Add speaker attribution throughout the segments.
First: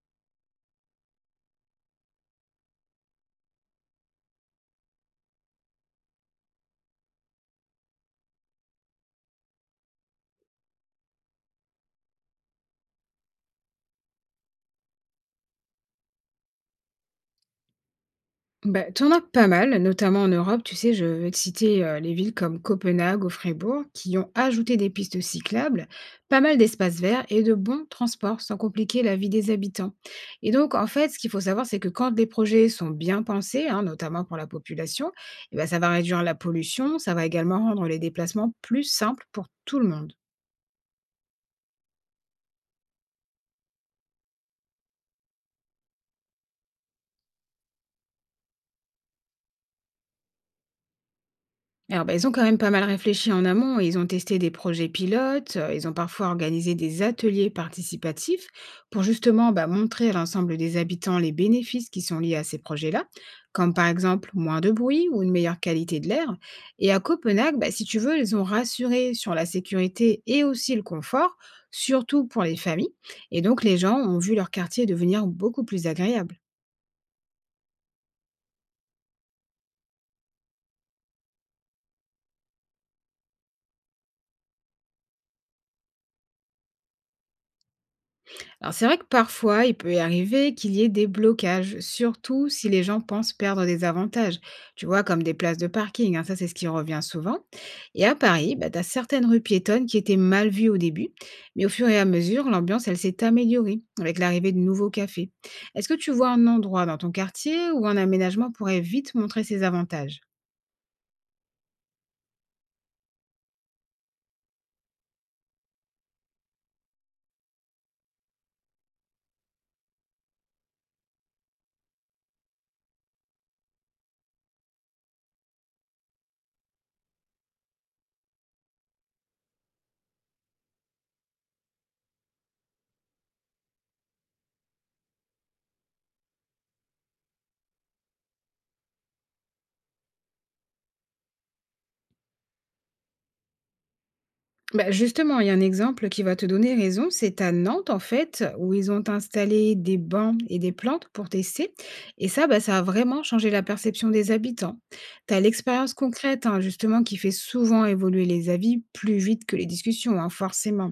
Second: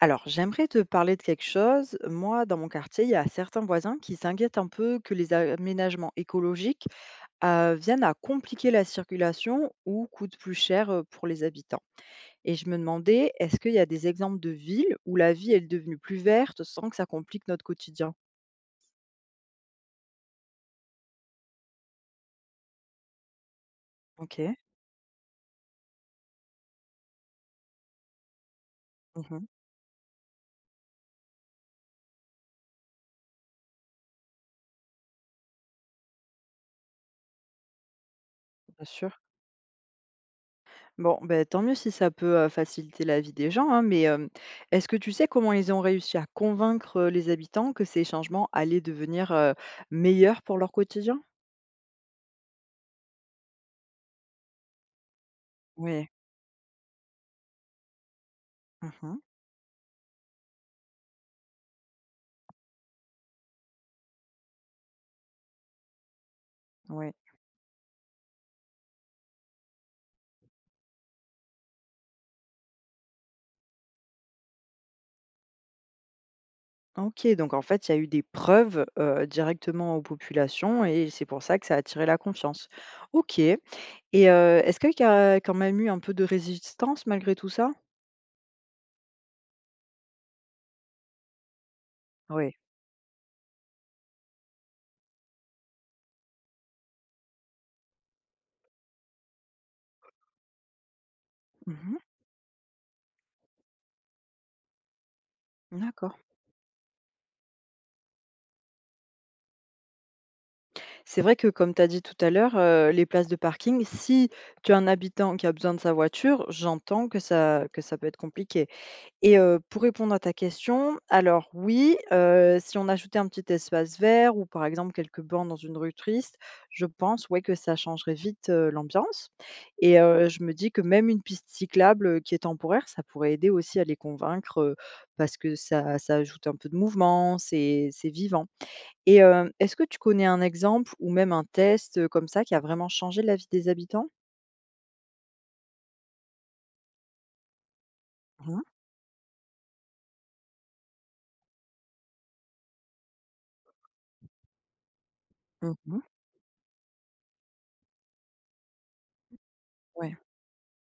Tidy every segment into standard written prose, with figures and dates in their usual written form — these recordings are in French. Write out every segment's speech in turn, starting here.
Speaker 1: Alors, j'aimerais te parler de quelque chose. Moi, dans mon quartier, il y a certains voisins qui s'inquiètent un peu que les aménagements écologiques viennent à compliquer la circulation ou coûtent plus cher pour les habitants. Et je me demandais, est-ce qu'il y a des exemples de villes où la vie est devenue plus verte sans que ça complique notre quotidien?
Speaker 2: Bah, tu en as pas mal, notamment en Europe. Tu sais, je vais te citer les villes comme Copenhague ou Fribourg qui ont
Speaker 1: Ok.
Speaker 2: ajouté des pistes cyclables, pas mal d'espaces verts et de bons transports sans compliquer la vie
Speaker 1: Mhm.
Speaker 2: des habitants. Et donc, en fait, ce qu'il faut savoir, c'est que quand des projets sont bien pensés, hein, notamment pour la population, eh ben, ça va réduire la pollution, ça va également rendre les déplacements
Speaker 1: Bien
Speaker 2: plus
Speaker 1: sûr.
Speaker 2: simples pour tout le monde.
Speaker 1: Bon, ben, tant mieux si ça peut faciliter la vie des gens, hein, mais est-ce que tu sais comment ils ont réussi à convaincre les habitants que ces changements allaient devenir meilleurs pour leur quotidien?
Speaker 2: Alors, bah, ils ont quand même pas mal réfléchi en amont ils ont testé des projets pilotes, ils ont
Speaker 1: Ouais.
Speaker 2: parfois organisé des ateliers participatifs
Speaker 1: Mmh
Speaker 2: pour
Speaker 1: mh.
Speaker 2: justement bah, montrer à l'ensemble des habitants les bénéfices qui sont liés à ces projets-là, comme par exemple moins de bruit ou une meilleure qualité de l'air. Et à
Speaker 1: Ouais.
Speaker 2: Copenhague, bah, si tu veux, ils ont rassuré sur la sécurité et aussi le confort, surtout pour les familles. Et donc, les gens ont vu leur quartier devenir beaucoup plus agréable.
Speaker 1: OK, donc en fait, il y a eu des preuves, directement aux populations et c'est pour ça que ça a attiré la confiance. OK. Et est-ce qu'il y a quand même eu un peu de résistance malgré tout ça?
Speaker 2: Alors c'est vrai que parfois, il peut y arriver qu'il y ait des blocages, surtout
Speaker 1: Oui.
Speaker 2: si les gens pensent perdre des avantages, tu vois, comme des places de parking, hein, ça c'est ce qui revient souvent. Et à Paris, bah, tu as certaines rues piétonnes qui étaient mal vues au début, mais au fur et
Speaker 1: Mmh.
Speaker 2: à mesure, l'ambiance, elle s'est améliorée avec l'arrivée de nouveaux cafés. Est-ce que tu
Speaker 1: D'accord.
Speaker 2: vois un endroit dans ton quartier où un aménagement pourrait vite montrer ses avantages?
Speaker 1: C'est vrai que comme tu as dit tout à l'heure, les places de parking, si tu as un habitant qui a besoin de sa voiture, j'entends que ça peut être compliqué. Et pour répondre à ta question, alors oui, si on ajoutait un petit espace vert ou par exemple quelques bancs dans une rue triste, je pense, ouais, que ça changerait vite, l'ambiance. Et je me dis que même une piste cyclable, qui est temporaire, ça pourrait aider aussi à les convaincre, parce que ça ajoute un peu de mouvement, c'est vivant. Et est-ce que tu connais un exemple ou même un test, comme ça qui a vraiment changé la vie des habitants?
Speaker 2: Bah, justement, il y a un exemple qui va te donner raison, c'est à Nantes en fait,
Speaker 1: Mmh mh.
Speaker 2: où ils ont installé des bancs et des plantes pour tester. Et ça, bah, ça a vraiment changé la perception des habitants. Tu as l'expérience
Speaker 1: Mmh
Speaker 2: concrète, hein, justement, qui fait souvent évoluer les avis plus vite que les discussions, hein, forcément.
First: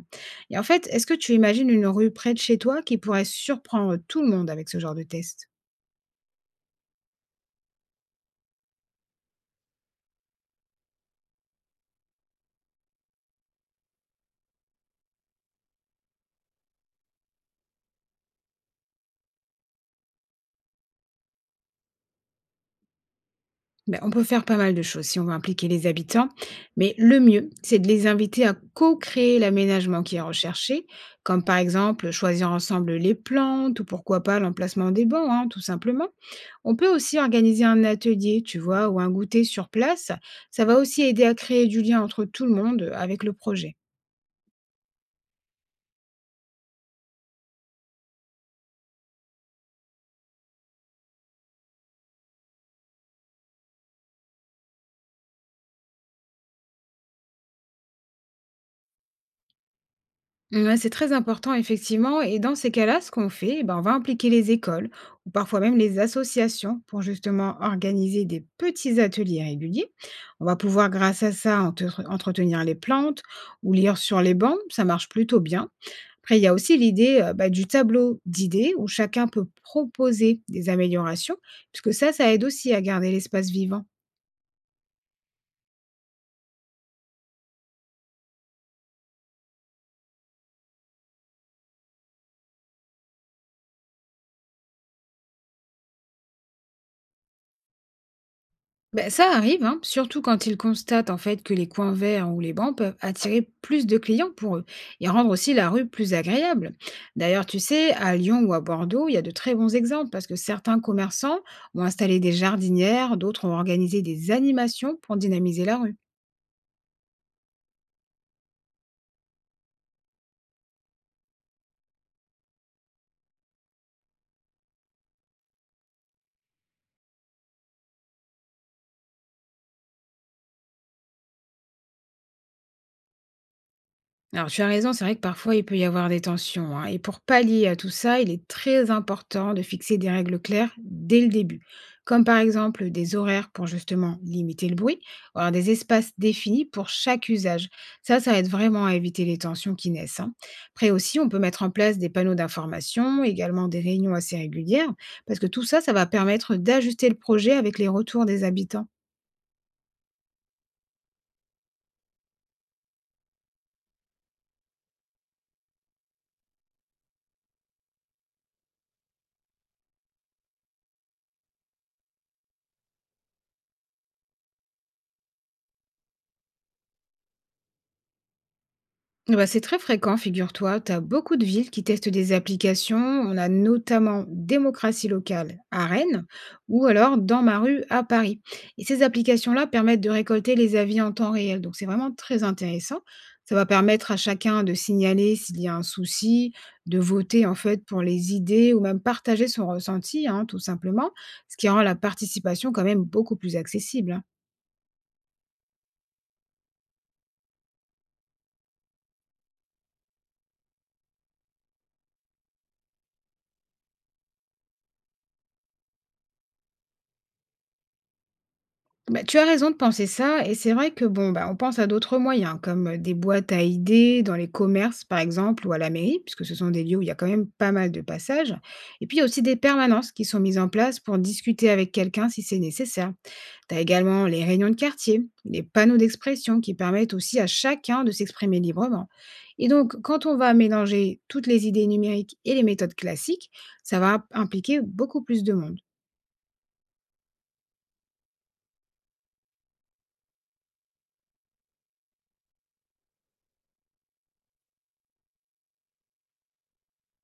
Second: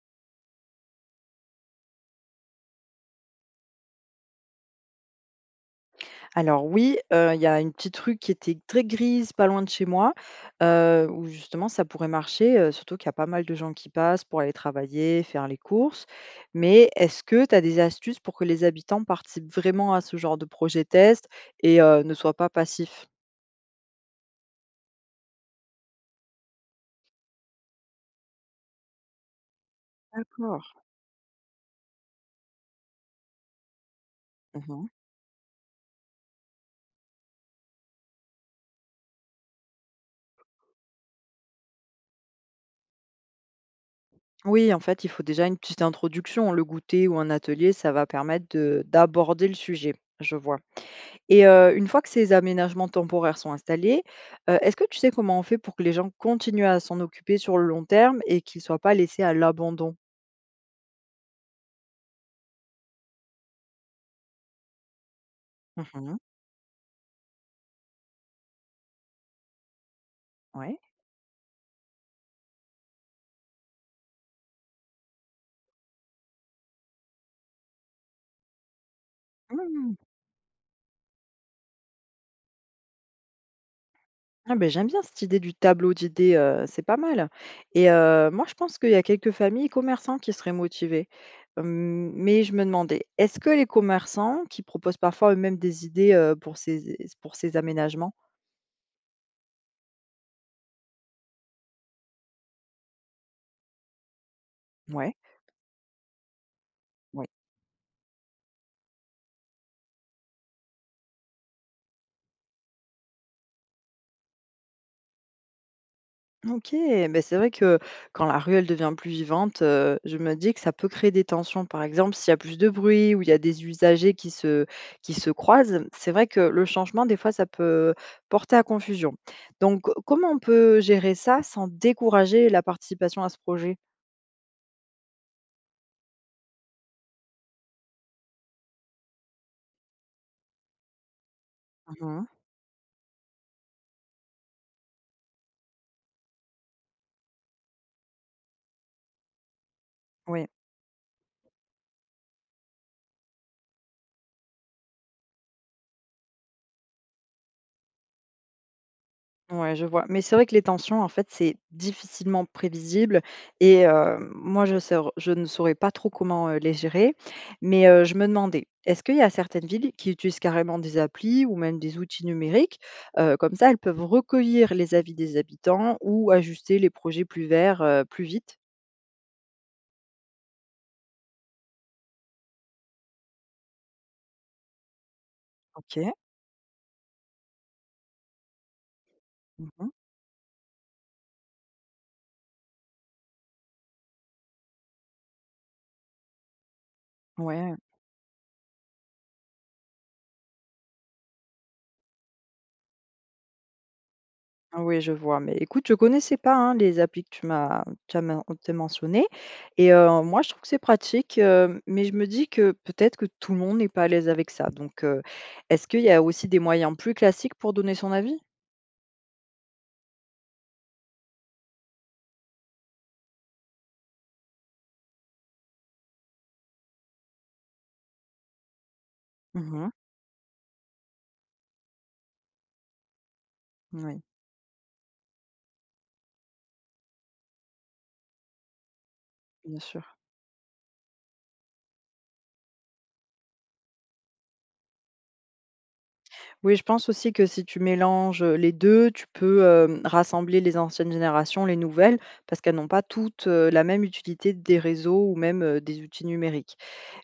Speaker 2: Et en fait, est-ce que tu imagines une rue près de chez toi qui pourrait surprendre tout le monde avec ce genre de test?
Speaker 1: Alors oui, il y a une petite rue qui était très grise, pas loin de chez moi, où justement ça pourrait marcher, surtout qu'il y a pas mal de gens qui passent pour aller travailler, faire les courses. Mais est-ce que tu as des astuces pour que les habitants participent vraiment à ce genre de projet test et ne soient pas passifs?
Speaker 2: Ben, on peut faire pas mal de choses si on veut impliquer les habitants, mais le mieux, c'est de les inviter à co-créer l'aménagement qui est
Speaker 1: D'accord.
Speaker 2: recherché, comme par exemple choisir ensemble les plantes ou pourquoi pas
Speaker 1: Mmh.
Speaker 2: l'emplacement des bancs, hein, tout simplement. On peut aussi organiser un atelier, tu vois, ou un goûter sur place. Ça va aussi aider à créer du lien entre tout le monde avec le projet.
Speaker 1: Oui, en fait, il faut déjà une petite introduction. Le goûter ou un atelier, ça va permettre de d'aborder le sujet. Je vois. Et une fois que ces aménagements temporaires sont installés, est-ce que tu sais comment on fait pour que les gens continuent à s'en occuper sur le long terme et qu'ils ne soient pas laissés à l'abandon?
Speaker 2: Ouais, c'est très important, effectivement. Et dans ces cas-là, ce qu'on fait, eh ben, on va impliquer les écoles ou parfois même les
Speaker 1: Mmh.
Speaker 2: associations pour justement organiser des petits ateliers réguliers. On va
Speaker 1: Ouais.
Speaker 2: pouvoir, grâce à ça, entretenir les plantes ou lire sur les bancs. Ça marche plutôt bien. Après, il y a aussi l'idée bah, du tableau d'idées où chacun peut
Speaker 1: Mmh.
Speaker 2: proposer des améliorations, puisque ça, ça aide aussi à garder l'espace vivant.
Speaker 1: Ah ben j'aime bien cette idée du tableau d'idées, c'est pas mal. Et moi je pense qu'il y a quelques familles et commerçants qui seraient motivés. Mais je me demandais, est-ce que les commerçants qui proposent parfois eux-mêmes des idées, pour ces aménagements?
Speaker 2: Ben, ça arrive, hein, surtout quand ils constatent en fait que les coins verts ou les bancs peuvent attirer plus de clients pour eux et
Speaker 1: Ouais.
Speaker 2: rendre aussi la rue plus agréable.
Speaker 1: Ouais.
Speaker 2: D'ailleurs, tu sais, à Lyon ou à Bordeaux, il y a de très bons exemples parce que certains commerçants ont installé des jardinières, d'autres ont organisé des animations pour dynamiser la rue.
Speaker 1: OK, mais c'est vrai que quand la ruelle devient plus vivante, je me dis que ça peut créer des tensions. Par exemple, s'il y a plus de bruit ou il y a des usagers qui se croisent, c'est vrai que le changement, des fois, ça peut porter à confusion. Donc, comment on peut gérer ça sans décourager la participation à ce projet?
Speaker 2: Alors, tu as raison, c'est vrai que parfois il peut y avoir des tensions, hein. Et pour pallier à tout ça, il est très important de fixer des règles claires dès le début, comme
Speaker 1: Mmh.
Speaker 2: par exemple des horaires pour justement limiter le bruit, ou alors des espaces définis pour chaque usage. Ça aide vraiment à éviter les tensions qui naissent, hein.
Speaker 1: Oui.
Speaker 2: Après aussi, on peut mettre en place des panneaux d'information, également des réunions assez régulières, parce que tout ça, ça va permettre d'ajuster le projet avec les retours des habitants.
Speaker 1: Ouais, je vois. Mais c'est vrai que les tensions, en fait, c'est difficilement prévisible et moi, je ne saurais pas trop comment, les gérer. Mais je me demandais, est-ce qu'il y a certaines villes qui utilisent carrément des applis ou même des outils numériques? Comme ça, elles peuvent recueillir les avis des habitants ou ajuster les projets plus verts, plus vite?
Speaker 2: Eh bah, c'est très fréquent, figure-toi. Tu as beaucoup de villes qui testent des applications. On a notamment Démocratie locale à
Speaker 1: OK.
Speaker 2: Rennes ou alors Dans ma rue à Paris. Et ces applications-là
Speaker 1: Mmh.
Speaker 2: permettent de récolter les avis en temps réel. Donc c'est vraiment très intéressant. Ça va permettre à chacun de signaler s'il y a un souci, de voter en
Speaker 1: Ouais.
Speaker 2: fait pour les idées ou même partager son ressenti, hein, tout simplement, ce qui rend la participation quand même beaucoup plus accessible, hein.
Speaker 1: Ah oui, je vois, mais écoute, je connaissais pas, hein, les applis que tu as mentionnées. Et moi, je trouve que c'est pratique, mais je me dis que peut-être que tout le monde n'est pas à l'aise avec ça, donc est-ce qu'il y a aussi des moyens plus classiques pour donner son avis?
Speaker 2: Bah, tu as raison de penser ça, et c'est vrai que bon, bah, on pense à d'autres moyens, comme des boîtes à idées dans les commerces, par exemple, ou à la mairie, puisque ce sont des lieux où il y a quand même pas mal de passages. Et puis, il y a aussi des
Speaker 1: Mmh.
Speaker 2: permanences qui sont mises en place pour discuter avec quelqu'un si c'est nécessaire. Tu as
Speaker 1: Oui,
Speaker 2: également les réunions de quartier, les panneaux d'expression qui permettent aussi à chacun de s'exprimer librement. Et
Speaker 1: bien
Speaker 2: donc,
Speaker 1: sûr.
Speaker 2: quand on va mélanger toutes les idées numériques et les méthodes classiques, ça va impliquer beaucoup plus de monde.
Speaker 1: Oui, je pense aussi que si tu mélanges les 2, tu peux, rassembler les anciennes générations, les nouvelles, parce qu'elles n'ont pas toutes, la même utilité des réseaux ou même, des outils numériques.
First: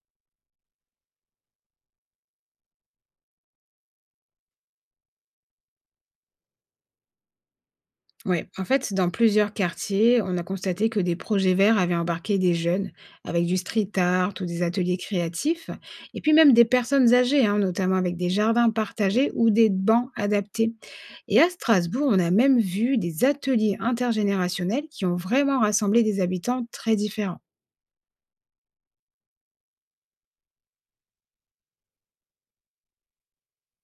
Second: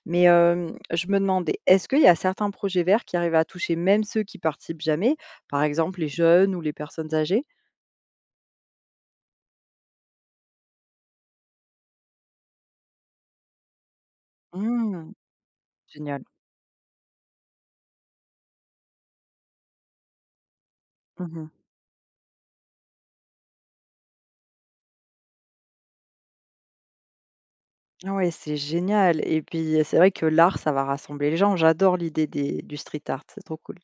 Speaker 1: Mais je me demandais, est-ce qu'il y a certains projets verts qui arrivent à toucher même ceux qui participent jamais? Par exemple, les jeunes ou les personnes âgées?
Speaker 2: Oui, en fait, dans plusieurs quartiers, on a constaté que des projets verts avaient embarqué des jeunes avec du street art ou des ateliers
Speaker 1: Mmh,
Speaker 2: créatifs, et
Speaker 1: génial.
Speaker 2: puis même des personnes âgées, hein, notamment avec des jardins partagés ou des bancs adaptés. Et
Speaker 1: Mmh.
Speaker 2: à Strasbourg, on a même vu des ateliers intergénérationnels qui ont vraiment rassemblé des habitants très différents.
Speaker 1: Ah ouais, c'est génial, et puis, c'est vrai que l'art, ça va rassembler les gens. J'adore l'idée des du street art, c'est trop cool.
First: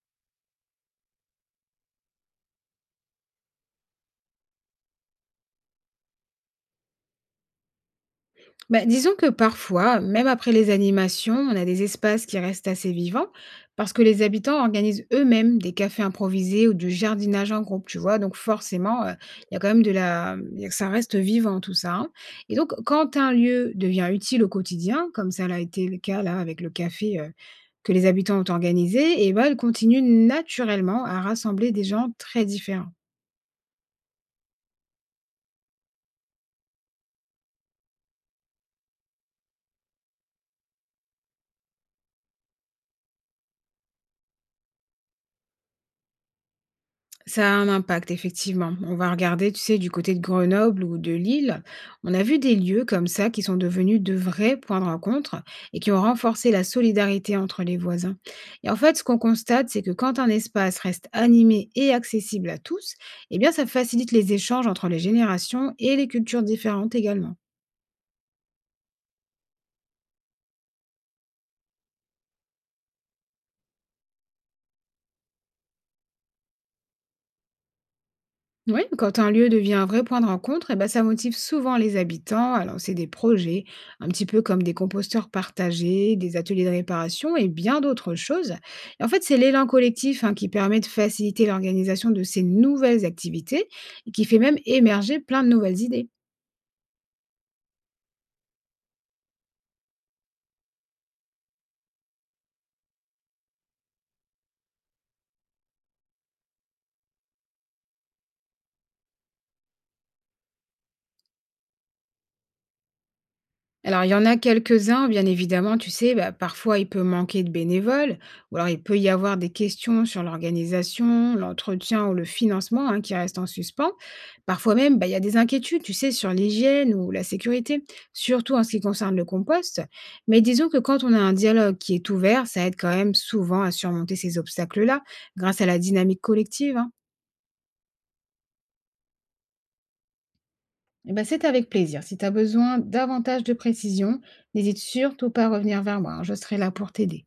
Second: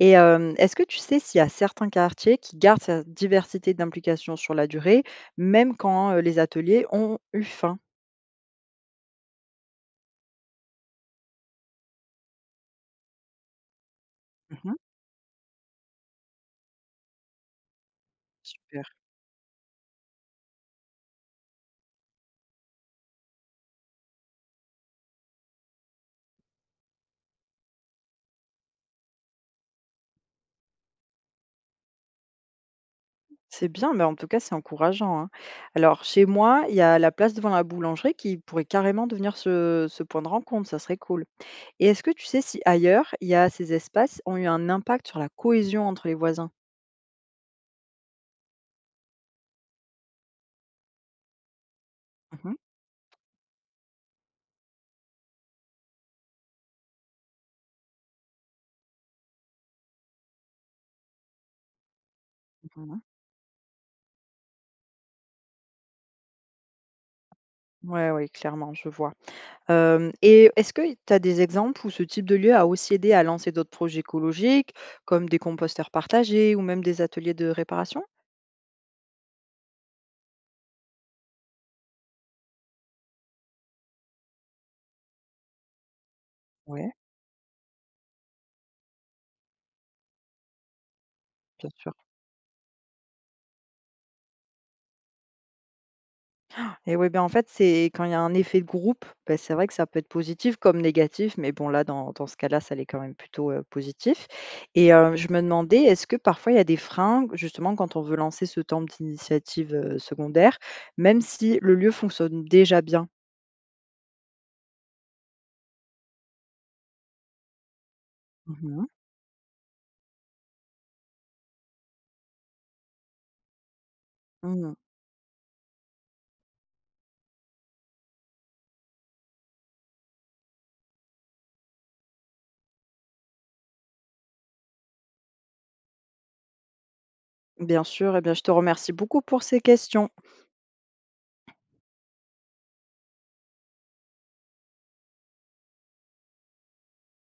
Speaker 1: Et est-ce que tu sais s'il y a certains quartiers qui gardent cette diversité d'implication sur la durée, même quand, les ateliers ont eu fin?
Speaker 2: Bah, disons que parfois, même après les animations, on a des espaces qui restent assez vivants parce que les habitants
Speaker 1: Mmh.
Speaker 2: organisent eux-mêmes des cafés improvisés ou du jardinage en groupe, tu vois. Donc
Speaker 1: Super.
Speaker 2: forcément, il y a quand même de la... ça reste vivant tout ça, hein. Et donc, quand un lieu devient utile au quotidien, comme ça l'a été le cas là avec le café que les habitants ont organisé, et ben, il continue naturellement à rassembler des gens très différents.
Speaker 1: C'est bien, mais en tout cas, c'est encourageant, hein. Alors, chez moi, il y a la place devant la boulangerie qui pourrait carrément devenir ce point de rencontre, ça serait cool. Et est-ce que tu sais si ailleurs, il y a ces espaces ont eu un impact sur la cohésion entre les voisins?
Speaker 2: Ça a un impact, effectivement. On va regarder, tu sais, du côté de Grenoble ou de Lille, on a vu
Speaker 1: Mhm,
Speaker 2: des lieux comme ça qui sont devenus de vrais points de rencontre et qui ont renforcé la solidarité entre les voisins. Et en fait, ce qu'on constate, c'est que quand un espace reste animé et accessible à tous,
Speaker 1: mhm.
Speaker 2: eh bien, ça facilite les échanges entre les générations et les cultures différentes également.
Speaker 1: Ouais, oui, clairement, je vois. Et est-ce que tu as des exemples où ce type de lieu a aussi aidé à lancer d'autres projets écologiques, comme des composteurs partagés ou même des ateliers de réparation?
Speaker 2: Oui, quand un lieu devient un vrai point de rencontre, eh ben, ça motive souvent les habitants à lancer des projets, un petit peu comme des composteurs partagés, des ateliers de
Speaker 1: Ouais,
Speaker 2: réparation et bien d'autres choses. Et en fait, c'est l'élan collectif hein, qui permet de faciliter
Speaker 1: bien sûr.
Speaker 2: l'organisation de ces nouvelles activités et qui fait même émerger plein de nouvelles idées.
Speaker 1: Et oui, ben, en fait, c'est quand il y a un effet de groupe, bah, c'est vrai que ça peut être positif comme négatif, mais bon, là, dans ce cas-là, ça l'est quand même plutôt positif. Et je me demandais, est-ce que parfois il y a des freins, justement, quand on veut lancer ce temps d'initiative secondaire, même si le lieu fonctionne déjà bien?
Speaker 2: Alors, il y en a quelques-uns, bien évidemment, tu sais, bah, parfois il peut manquer de bénévoles, ou alors il
Speaker 1: Mhm.
Speaker 2: peut y avoir des questions sur l'organisation, l'entretien ou le financement hein, qui restent en suspens.
Speaker 1: Mhm.
Speaker 2: Parfois même, bah, il y a des inquiétudes, tu sais, sur l'hygiène ou la sécurité, surtout en ce qui concerne le compost. Mais disons que quand on a un dialogue qui est ouvert, ça aide quand même souvent à surmonter ces obstacles-là, grâce à la dynamique collective, hein.
Speaker 1: Bien sûr, eh bien, je te remercie beaucoup pour ces questions.
Speaker 2: Eh ben, c'est avec plaisir. Si tu as besoin davantage de précision, n'hésite surtout pas à revenir vers moi, hein, Je serai là pour t'aider.